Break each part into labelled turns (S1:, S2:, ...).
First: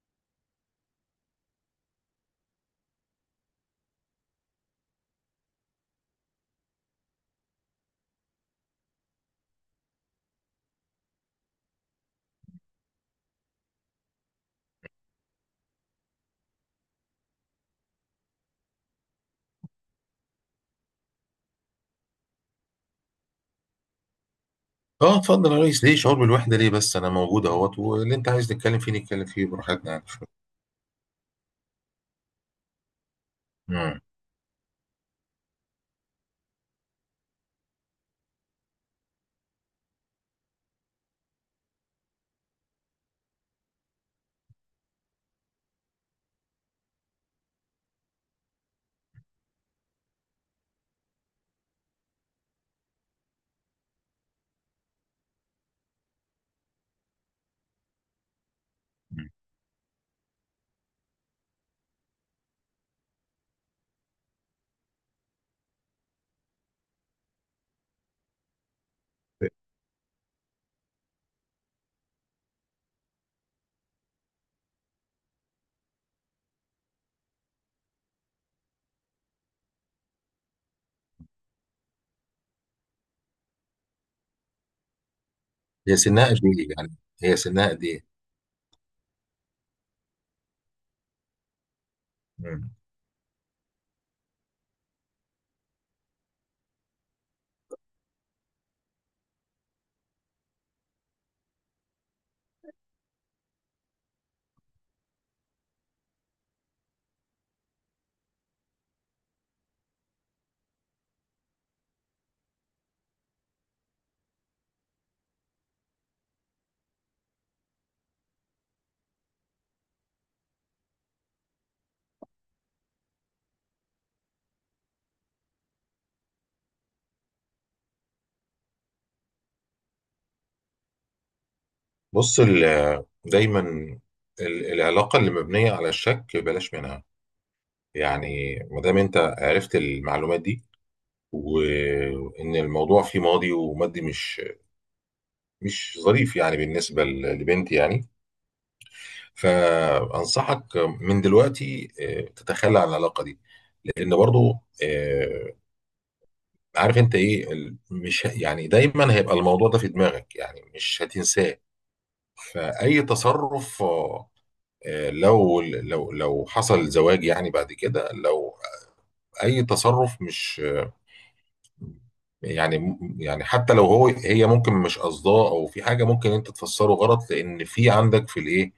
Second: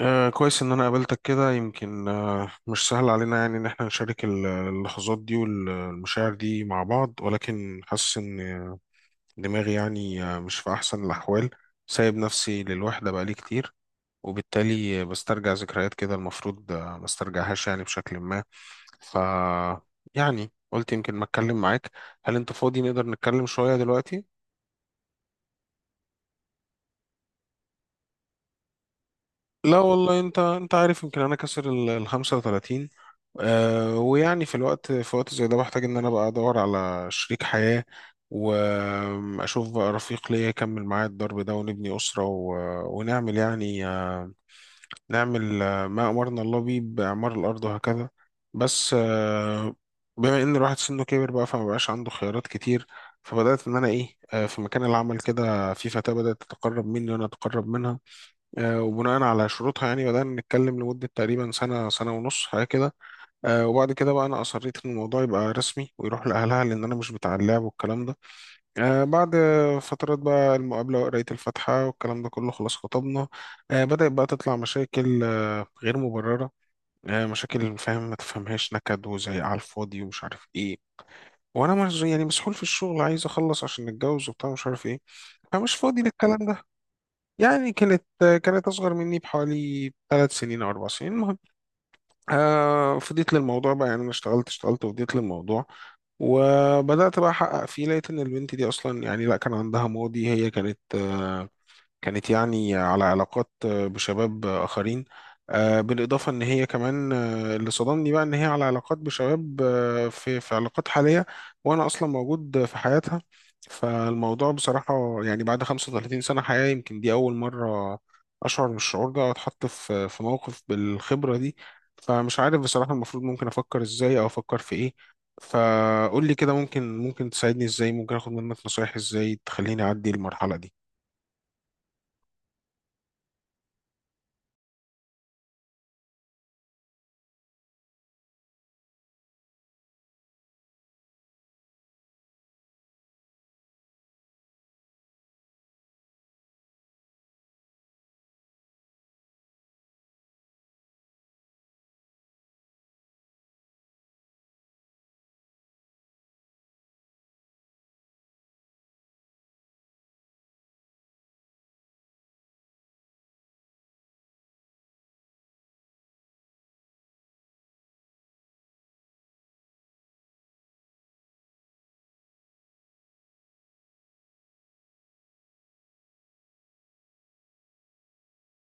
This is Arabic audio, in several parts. S1: كويس إن أنا قابلتك كده. يمكن مش سهل علينا، يعني إن إحنا نشارك اللحظات دي والمشاعر دي مع بعض، ولكن حاسس إن دماغي، يعني مش في أحسن الأحوال. سايب نفسي للوحدة بقالي كتير، وبالتالي بسترجع ذكريات كده المفروض ما استرجعهاش، يعني بشكل ما. ف يعني قلت يمكن ما أتكلم معاك. هل أنت فاضي نقدر نتكلم شوية دلوقتي؟
S2: اه، اتفضل يا ريس. ليه شعور بالوحده؟ ليه بس؟ انا موجود اهوت، واللي انت عايز نتكلم فيه نتكلم فيه
S1: لا
S2: براحتنا يعني.
S1: والله، انت عارف، يمكن انا كسر ال 35.
S2: مم.
S1: ويعني في وقت زي ده بحتاج ان انا بقى ادور على شريك حياة، واشوف بقى رفيق ليا يكمل معايا الضرب ده ونبني أسرة ونعمل، يعني آه نعمل آه، ما امرنا الله بيه باعمار الارض، وهكذا. بس، بما ان الواحد سنه كبر بقى فما بقاش عنده خيارات كتير. فبدأت ان انا ايه آه في مكان العمل كده في فتاة بدأت تتقرب مني وانا اتقرب منها. وبناء
S2: مم.
S1: على شروطها يعني بدأنا نتكلم لمدة تقريبا سنة، سنة ونص حاجة كده. وبعد كده بقى أنا أصريت إن الموضوع يبقى رسمي ويروح لأهلها، لأن أنا مش بتاع اللعب والكلام ده. بعد فترات بقى المقابلة وقراية الفاتحة والكلام ده كله، خلاص، خطبنا. بدأت بقى تطلع مشاكل غير مبررة. مشاكل فاهم ما تفهمهاش، نكد وزعيق على الفاضي ومش عارف إيه. وأنا مش يعني مسحول في الشغل، عايز أخلص عشان نتجوز وبتاع، مش عارف إيه، فمش
S2: هي
S1: فاضي
S2: سنها
S1: للكلام
S2: قد
S1: ده.
S2: ايه يعني؟ هي سنها
S1: يعني
S2: قد
S1: كانت
S2: ايه؟
S1: كانت أصغر مني بحوالي 3 سنين أو 4 سنين، المهم.
S2: مم.
S1: فضيت للموضوع بقى، يعني أنا اشتغلت وفضيت للموضوع، وبدأت بقى أحقق فيه. لقيت إن البنت دي أصلا، يعني لا، كان عندها ماضي. هي كانت كانت يعني على علاقات بشباب آخرين. بالإضافة إن هي كمان، اللي صدمني بقى إن هي على علاقات بشباب، في علاقات حالية وأنا أصلا موجود في حياتها. فالموضوع بصراحة، يعني بعد 35 سنة حياة، يمكن دي أول مرة أشعر بالشعور ده وأتحط في موقف بالخبرة دي. فمش عارف بصراحة، المفروض ممكن أفكر إزاي أو أفكر في إيه. فقول لي كده، ممكن تساعدني إزاي، ممكن آخد منك نصايح إزاي تخليني أعدي المرحلة
S2: بص، دايما العلاقه اللي مبنيه على الشك بلاش منها. يعني ما دام انت عرفت المعلومات دي، وان الموضوع فيه ماضي ومادي مش ظريف يعني بالنسبه لبنتي يعني. فانصحك من دلوقتي، تتخلى عن العلاقه دي. لان برضو، آه، عارف انت ايه، مش، يعني دايما هيبقى الموضوع ده في دماغك، يعني مش هتنساه. فاي تصرف، لو حصل زواج يعني بعد كده، لو اي تصرف مش، يعني حتى لو هو هي ممكن مش قصداه، او في حاجه ممكن انت تفسره غلط، لان في عندك في الايه،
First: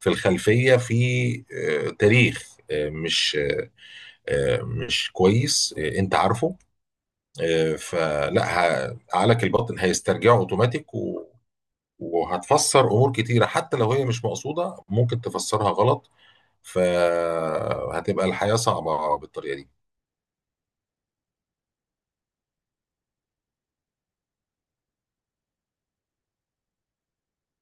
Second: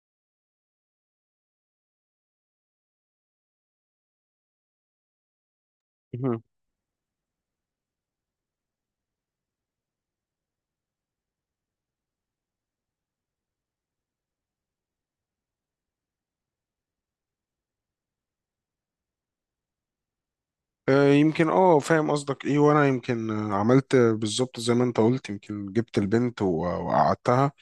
S2: في الخلفيه، في تاريخ مش مش كويس، انت
S1: دي.
S2: عارفه. فلا، عقلك الباطن هيسترجعه اوتوماتيك، وهتفسر امور كتيره، حتى لو هي مش مقصوده ممكن تفسرها غلط. فهتبقى الحياه صعبه بالطريقه دي.
S1: يمكن اه فاهم قصدك ايه، وانا يمكن عملت بالظبط زي ما انت قلت. يمكن جبت البنت وقعدتها.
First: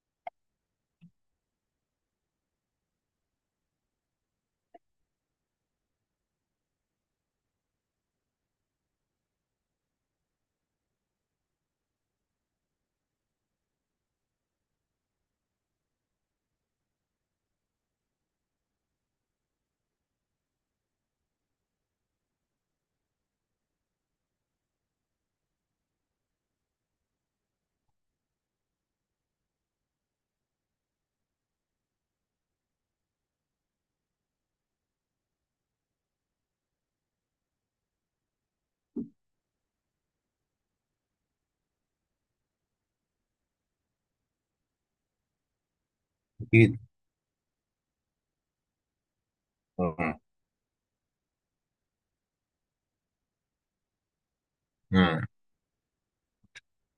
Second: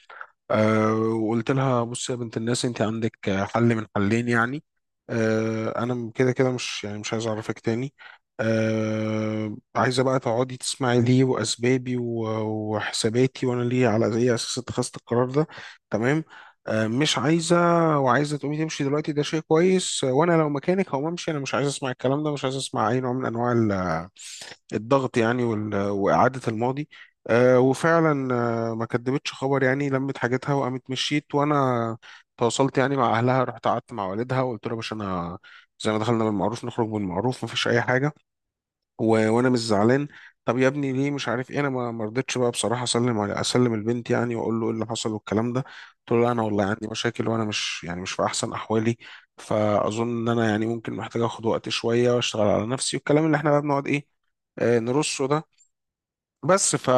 S1: وقلت لها: بصي يا بنت الناس، انت عندك حل من حلين، يعني انا كده كده، مش يعني مش عايز اعرفك تاني. عايزه بقى تقعدي تسمعي ليه، واسبابي وحساباتي، وانا ليه على اي اساس اتخذت القرار ده، تمام. مش عايزه وعايزه تقومي تمشي دلوقتي، ده شيء كويس. وانا لو مكانك هقوم امشي. انا مش عايز اسمع الكلام ده، مش عايز اسمع اي نوع من انواع الضغط، يعني واعاده الماضي. وفعلا ما كدبتش خبر، يعني لمت حاجتها وقامت مشيت، وانا تواصلت يعني مع اهلها، رحت قعدت مع والدها وقلت له: يا باشا، انا زي ما دخلنا بالمعروف نخرج بالمعروف، مفيش اي حاجه وانا مش زعلان. طب يا ابني ليه؟ مش عارف ايه، انا ما رضيتش بقى بصراحه اسلم على، اسلم البنت يعني، واقول له ايه اللي حصل والكلام ده. قلت له: لا، انا والله
S2: اكيد.
S1: عندي مشاكل، وانا مش يعني مش في احسن احوالي، فاظن
S2: مم.
S1: ان انا يعني ممكن محتاج اخد وقت شويه واشتغل على نفسي، والكلام اللي احنا بقى بنقعد ايه
S2: مم.
S1: نرصه ده. بس فا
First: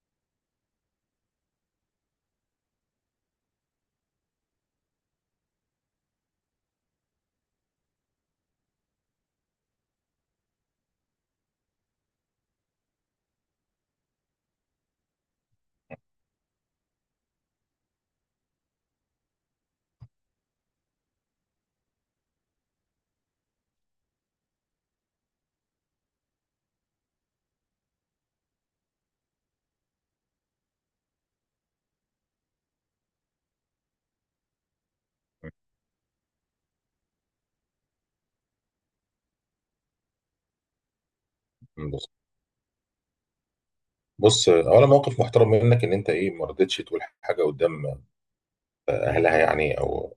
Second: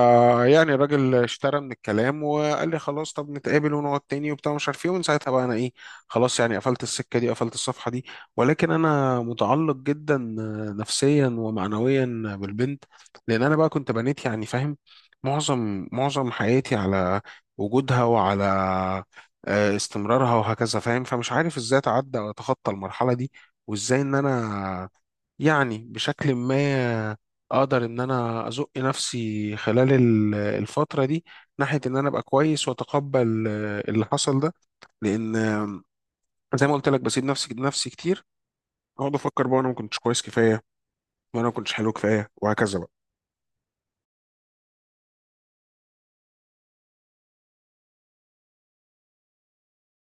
S1: يعني الراجل اشترى من الكلام وقال لي: خلاص، طب نتقابل ونقعد تاني وبتاع، مش عارف ايه. ومن ساعتها بقى انا ايه، خلاص، يعني قفلت السكه دي، قفلت الصفحه دي. ولكن انا متعلق جدا نفسيا ومعنويا بالبنت، لان انا بقى كنت بنيت يعني، فاهم، معظم حياتي على وجودها وعلى استمرارها وهكذا، فاهم. فمش عارف ازاي اتعدى واتخطى المرحله دي، وازاي ان انا يعني بشكل ما اقدر ان انا ازق نفسي خلال الفترة دي، ناحية ان انا ابقى كويس واتقبل اللي حصل ده. لان، زي ما قلت لك بسيب نفسي كتير. اقعد افكر بقى انا ما كنتش كويس كفاية، وانا ما كنتش حلو
S2: بص،
S1: كفاية، وهكذا بقى.
S2: بص، اولا موقف محترم منك، ان انت ايه ما رضيتش تقول حاجه قدام اهلها يعني، او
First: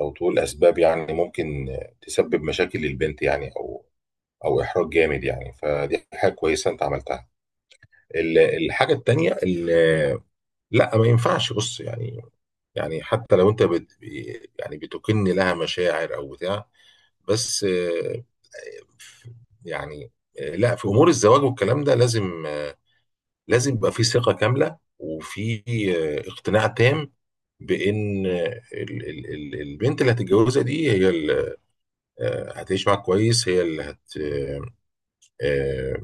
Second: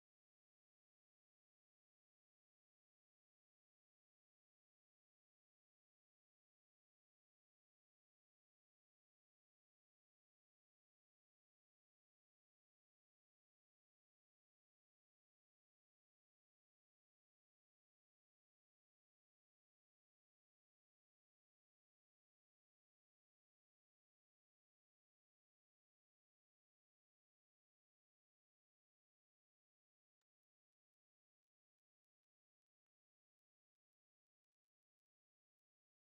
S2: او تقول اسباب يعني ممكن تسبب مشاكل للبنت يعني، او او احراج جامد يعني. فدي حاجه كويسه انت عملتها. ال- الحاجه التانيه، لا ما ينفعش. بص يعني، يعني حتى لو انت يعني بتكن لها مشاعر او بتاع، بس. آه، يعني لا، في امور الزواج والكلام ده لازم، لازم يبقى في ثقة كاملة، وفي اقتناع تام بان البنت اللي هتتجوزها دي هي اللي هتعيش معاك كويس، هي اللي هت آه، آه،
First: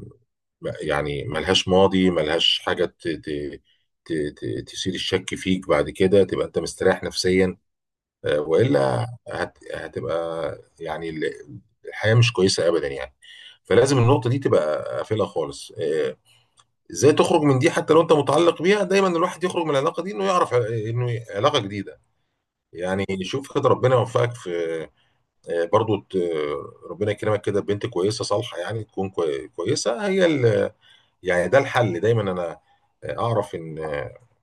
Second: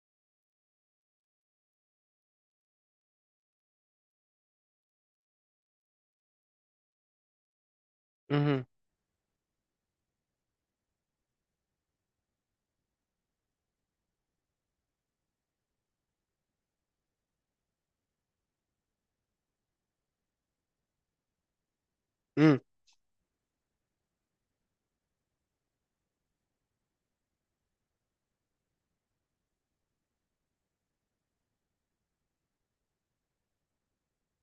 S2: يعني ملهاش ماضي، ملهاش حاجة تثير الشك فيك بعد كده. تبقى انت مستريح نفسيا،
S1: مهم.
S2: والا هتبقى يعني الحياة مش كويسة ابدا يعني. فلازم النقطة دي تبقى قافلها خالص. ازاي تخرج من دي؟ حتى لو انت متعلق بيها، دايما الواحد يخرج من العلاقة دي، انه يعرف انه علاقة جديدة.
S1: مم.
S2: يعني شوف كده، ربنا يوفقك في، برضو، ربنا يكرمك كده بنت كويسة صالحة، يعني تكون كويسة هي يعني ده الحل. دايما انا اعرف ان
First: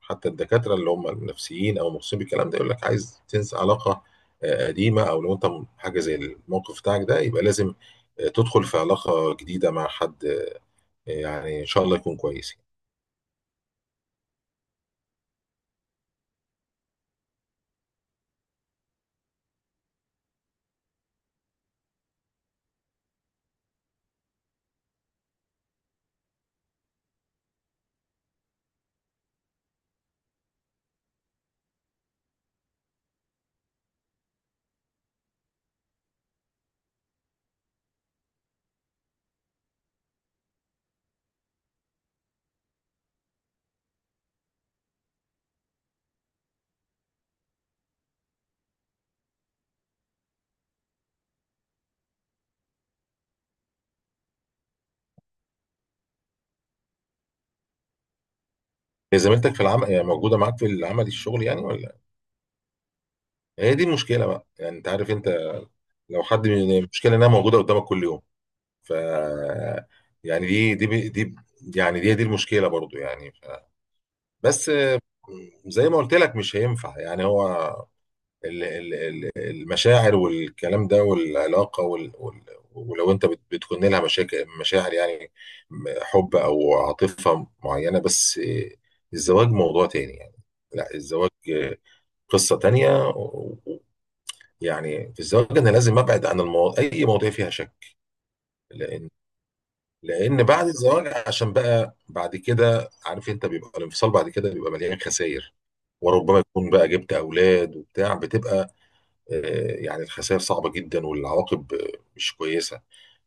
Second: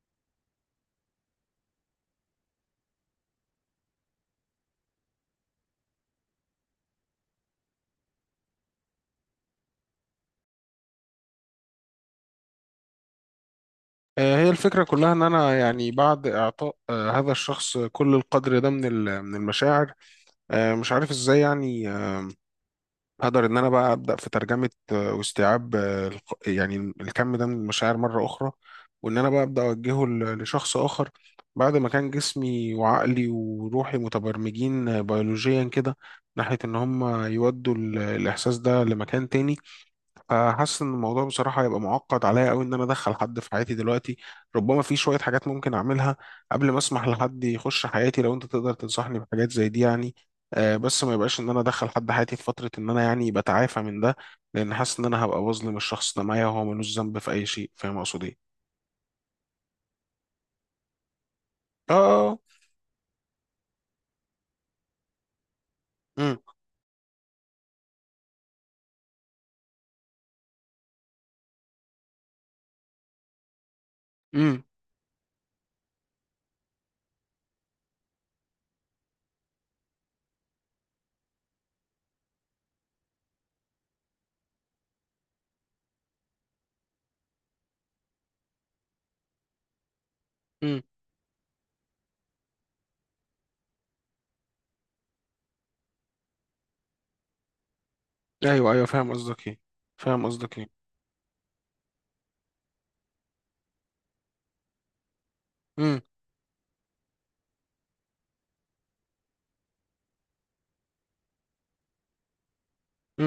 S2: حتى الدكاتره اللي هم النفسيين او مخصوصين بالكلام ده يقول لك عايز تنسى علاقه قديمه، او لو انت حاجه زي الموقف بتاعك ده، يبقى لازم تدخل في علاقه جديده مع حد، يعني ان شاء الله يكون كويس.
S1: هي الفكرة كلها إن أنا، يعني بعد إعطاء هذا الشخص كل القدر ده من من المشاعر، مش عارف إزاي يعني هقدر ان انا بقى ابدا في ترجمه واستيعاب يعني الكم ده من المشاعر مره اخرى، وان انا بقى ابدا اوجهه لشخص اخر، بعد ما كان جسمي وعقلي وروحي متبرمجين بيولوجيا كده، ناحيه ان هم يودوا الاحساس ده لمكان تاني. فحاسس ان الموضوع بصراحه هيبقى معقد عليا قوي، ان انا ادخل حد في حياتي دلوقتي. ربما في شويه حاجات ممكن اعملها قبل ما اسمح لحد يخش حياتي، لو انت تقدر تنصحني بحاجات زي دي يعني، بس ما يبقاش ان انا ادخل حد حياتي في فتره ان انا يعني بتعافى من ده، لان حاسس ان انا هبقى بظلم الشخص ده معايا، وهو ملوش ذنب في اي شيء. فاهم اقصد ايه؟
S2: هي زميلتك في العمل يعني؟ موجوده معاك في العمل، الشغل يعني،
S1: اه.
S2: ولا؟
S1: اه.
S2: هي دي المشكله بقى يعني، انت عارف انت. لو
S1: امم.
S2: حد من المشكله انها موجوده قدامك كل يوم. ف يعني دي يعني دي المشكله برضو يعني.
S1: امم.
S2: بس زي ما قلت لك مش هينفع يعني. هو المشاعر والكلام ده، والعلاقة، ولو انت بتكون لها مشاكل مشاعر يعني، حب او عاطفة معينة، بس الزواج موضوع تاني يعني.
S1: امم.
S2: لا، الزواج قصة تانية، يعني في الزواج انا لازم ابعد عن اي مواضيع فيها شك.
S1: ايوه، ايوه،
S2: لان
S1: فاهم قصدك ايه، فاهم
S2: لان
S1: قصدك
S2: بعد
S1: ايه.
S2: الزواج، عشان بقى بعد كده عارف انت، بيبقى الانفصال بعد كده بيبقى مليان خسائر.
S1: امم.
S2: وربما يكون بقى جبت اولاد وبتاع، بتبقى، يعني الخسائر صعبه جدا، والعواقب مش كويسه.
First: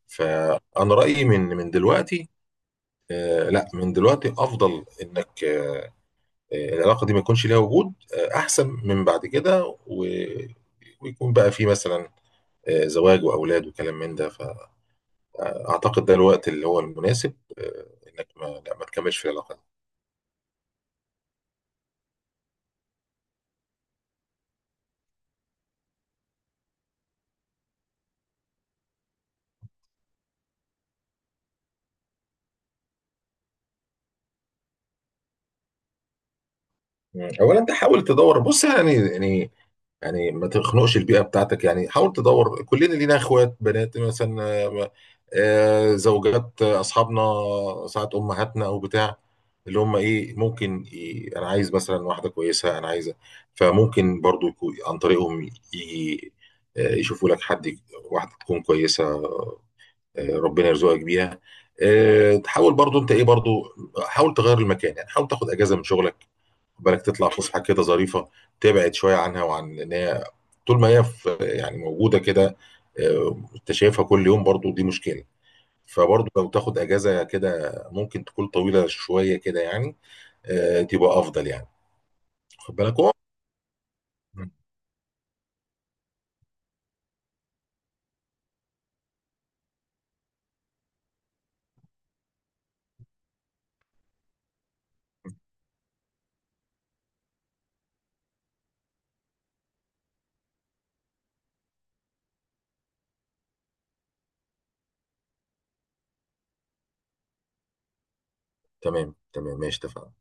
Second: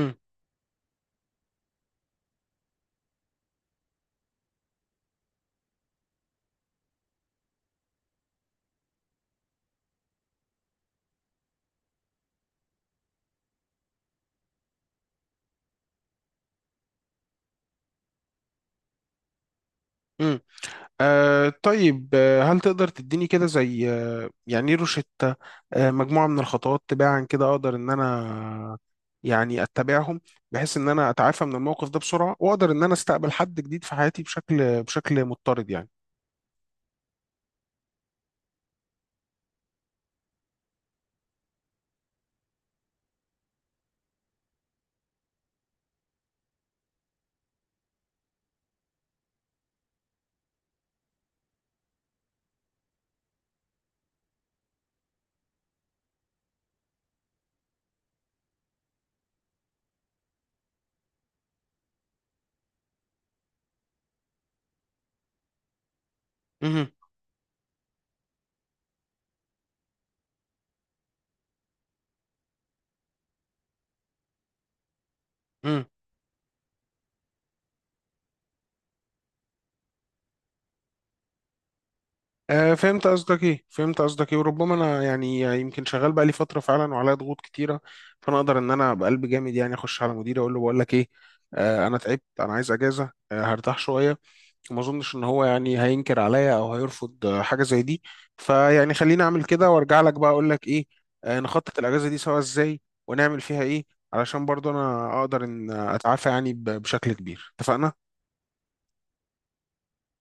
S2: فانا رايي من دلوقتي، لا، من دلوقتي افضل انك، العلاقه دي ما يكونش ليها وجود احسن من بعد كده، ويكون بقى في مثلا زواج واولاد وكلام من ده. فاعتقد ده الوقت اللي هو المناسب، انك ما، لا، ما تكملش في العلاقه.
S1: امم. طيب، هل تقدر تديني كده زي يعني إيه روشتة، مجموعة من الخطوات تباعا كده أقدر إن أنا، يعني أتبعهم، بحيث إن أنا أتعافى من الموقف ده بسرعة، وأقدر إن أنا أستقبل حد جديد في حياتي بشكل مضطرد، يعني.
S2: مم. اولا انت حاول تدور. بص، يعني ما تخنقش البيئه بتاعتك، يعني حاول تدور. كلنا لينا اخوات، بنات مثلا، زوجات، اصحابنا، ساعات امهاتنا او بتاع، اللي هم ايه ممكن انا عايز مثلا واحده كويسه، انا عايزه. فممكن برضو يكون عن طريقهم، يجي، يشوفوا لك حد، واحده تكون كويسه، ربنا يرزقك بيها. تحاول برضو انت ايه، برضو حاول تغير المكان يعني، حاول تاخد اجازه من شغلك. خد
S1: مهم.
S2: بالك تطلع فسحه كده ظريفه، تبعد شويه عنها، وعن ان هي، طول ما هي في يعني موجوده كده، انت شايفها كل يوم، برضو دي مشكله.
S1: مهم.
S2: فبرضو لو تاخد اجازه كده ممكن تكون طويله شويه كده يعني، تبقى افضل يعني. خد بالك
S1: فهمت
S2: هو.
S1: قصدك ايه، فهمت قصدك ايه. وربما انا يعني يمكن شغال بقالي فتره فعلا، وعليا ضغوط كتيره، فانا اقدر ان انا بقلب جامد يعني اخش على مديري اقول له: بقول لك ايه، انا تعبت، انا عايز اجازه، هرتاح شويه. وما اظنش ان هو يعني هينكر عليا او هيرفض حاجه زي دي. فيعني خليني اعمل كده وارجع لك بقى اقول لك ايه، نخطط الاجازه دي سوا ازاي، ونعمل فيها ايه، علشان برضو انا اقدر ان اتعافى يعني بشكل كبير. اتفقنا.
S2: تمام، تمام، ماشي، اتفقنا.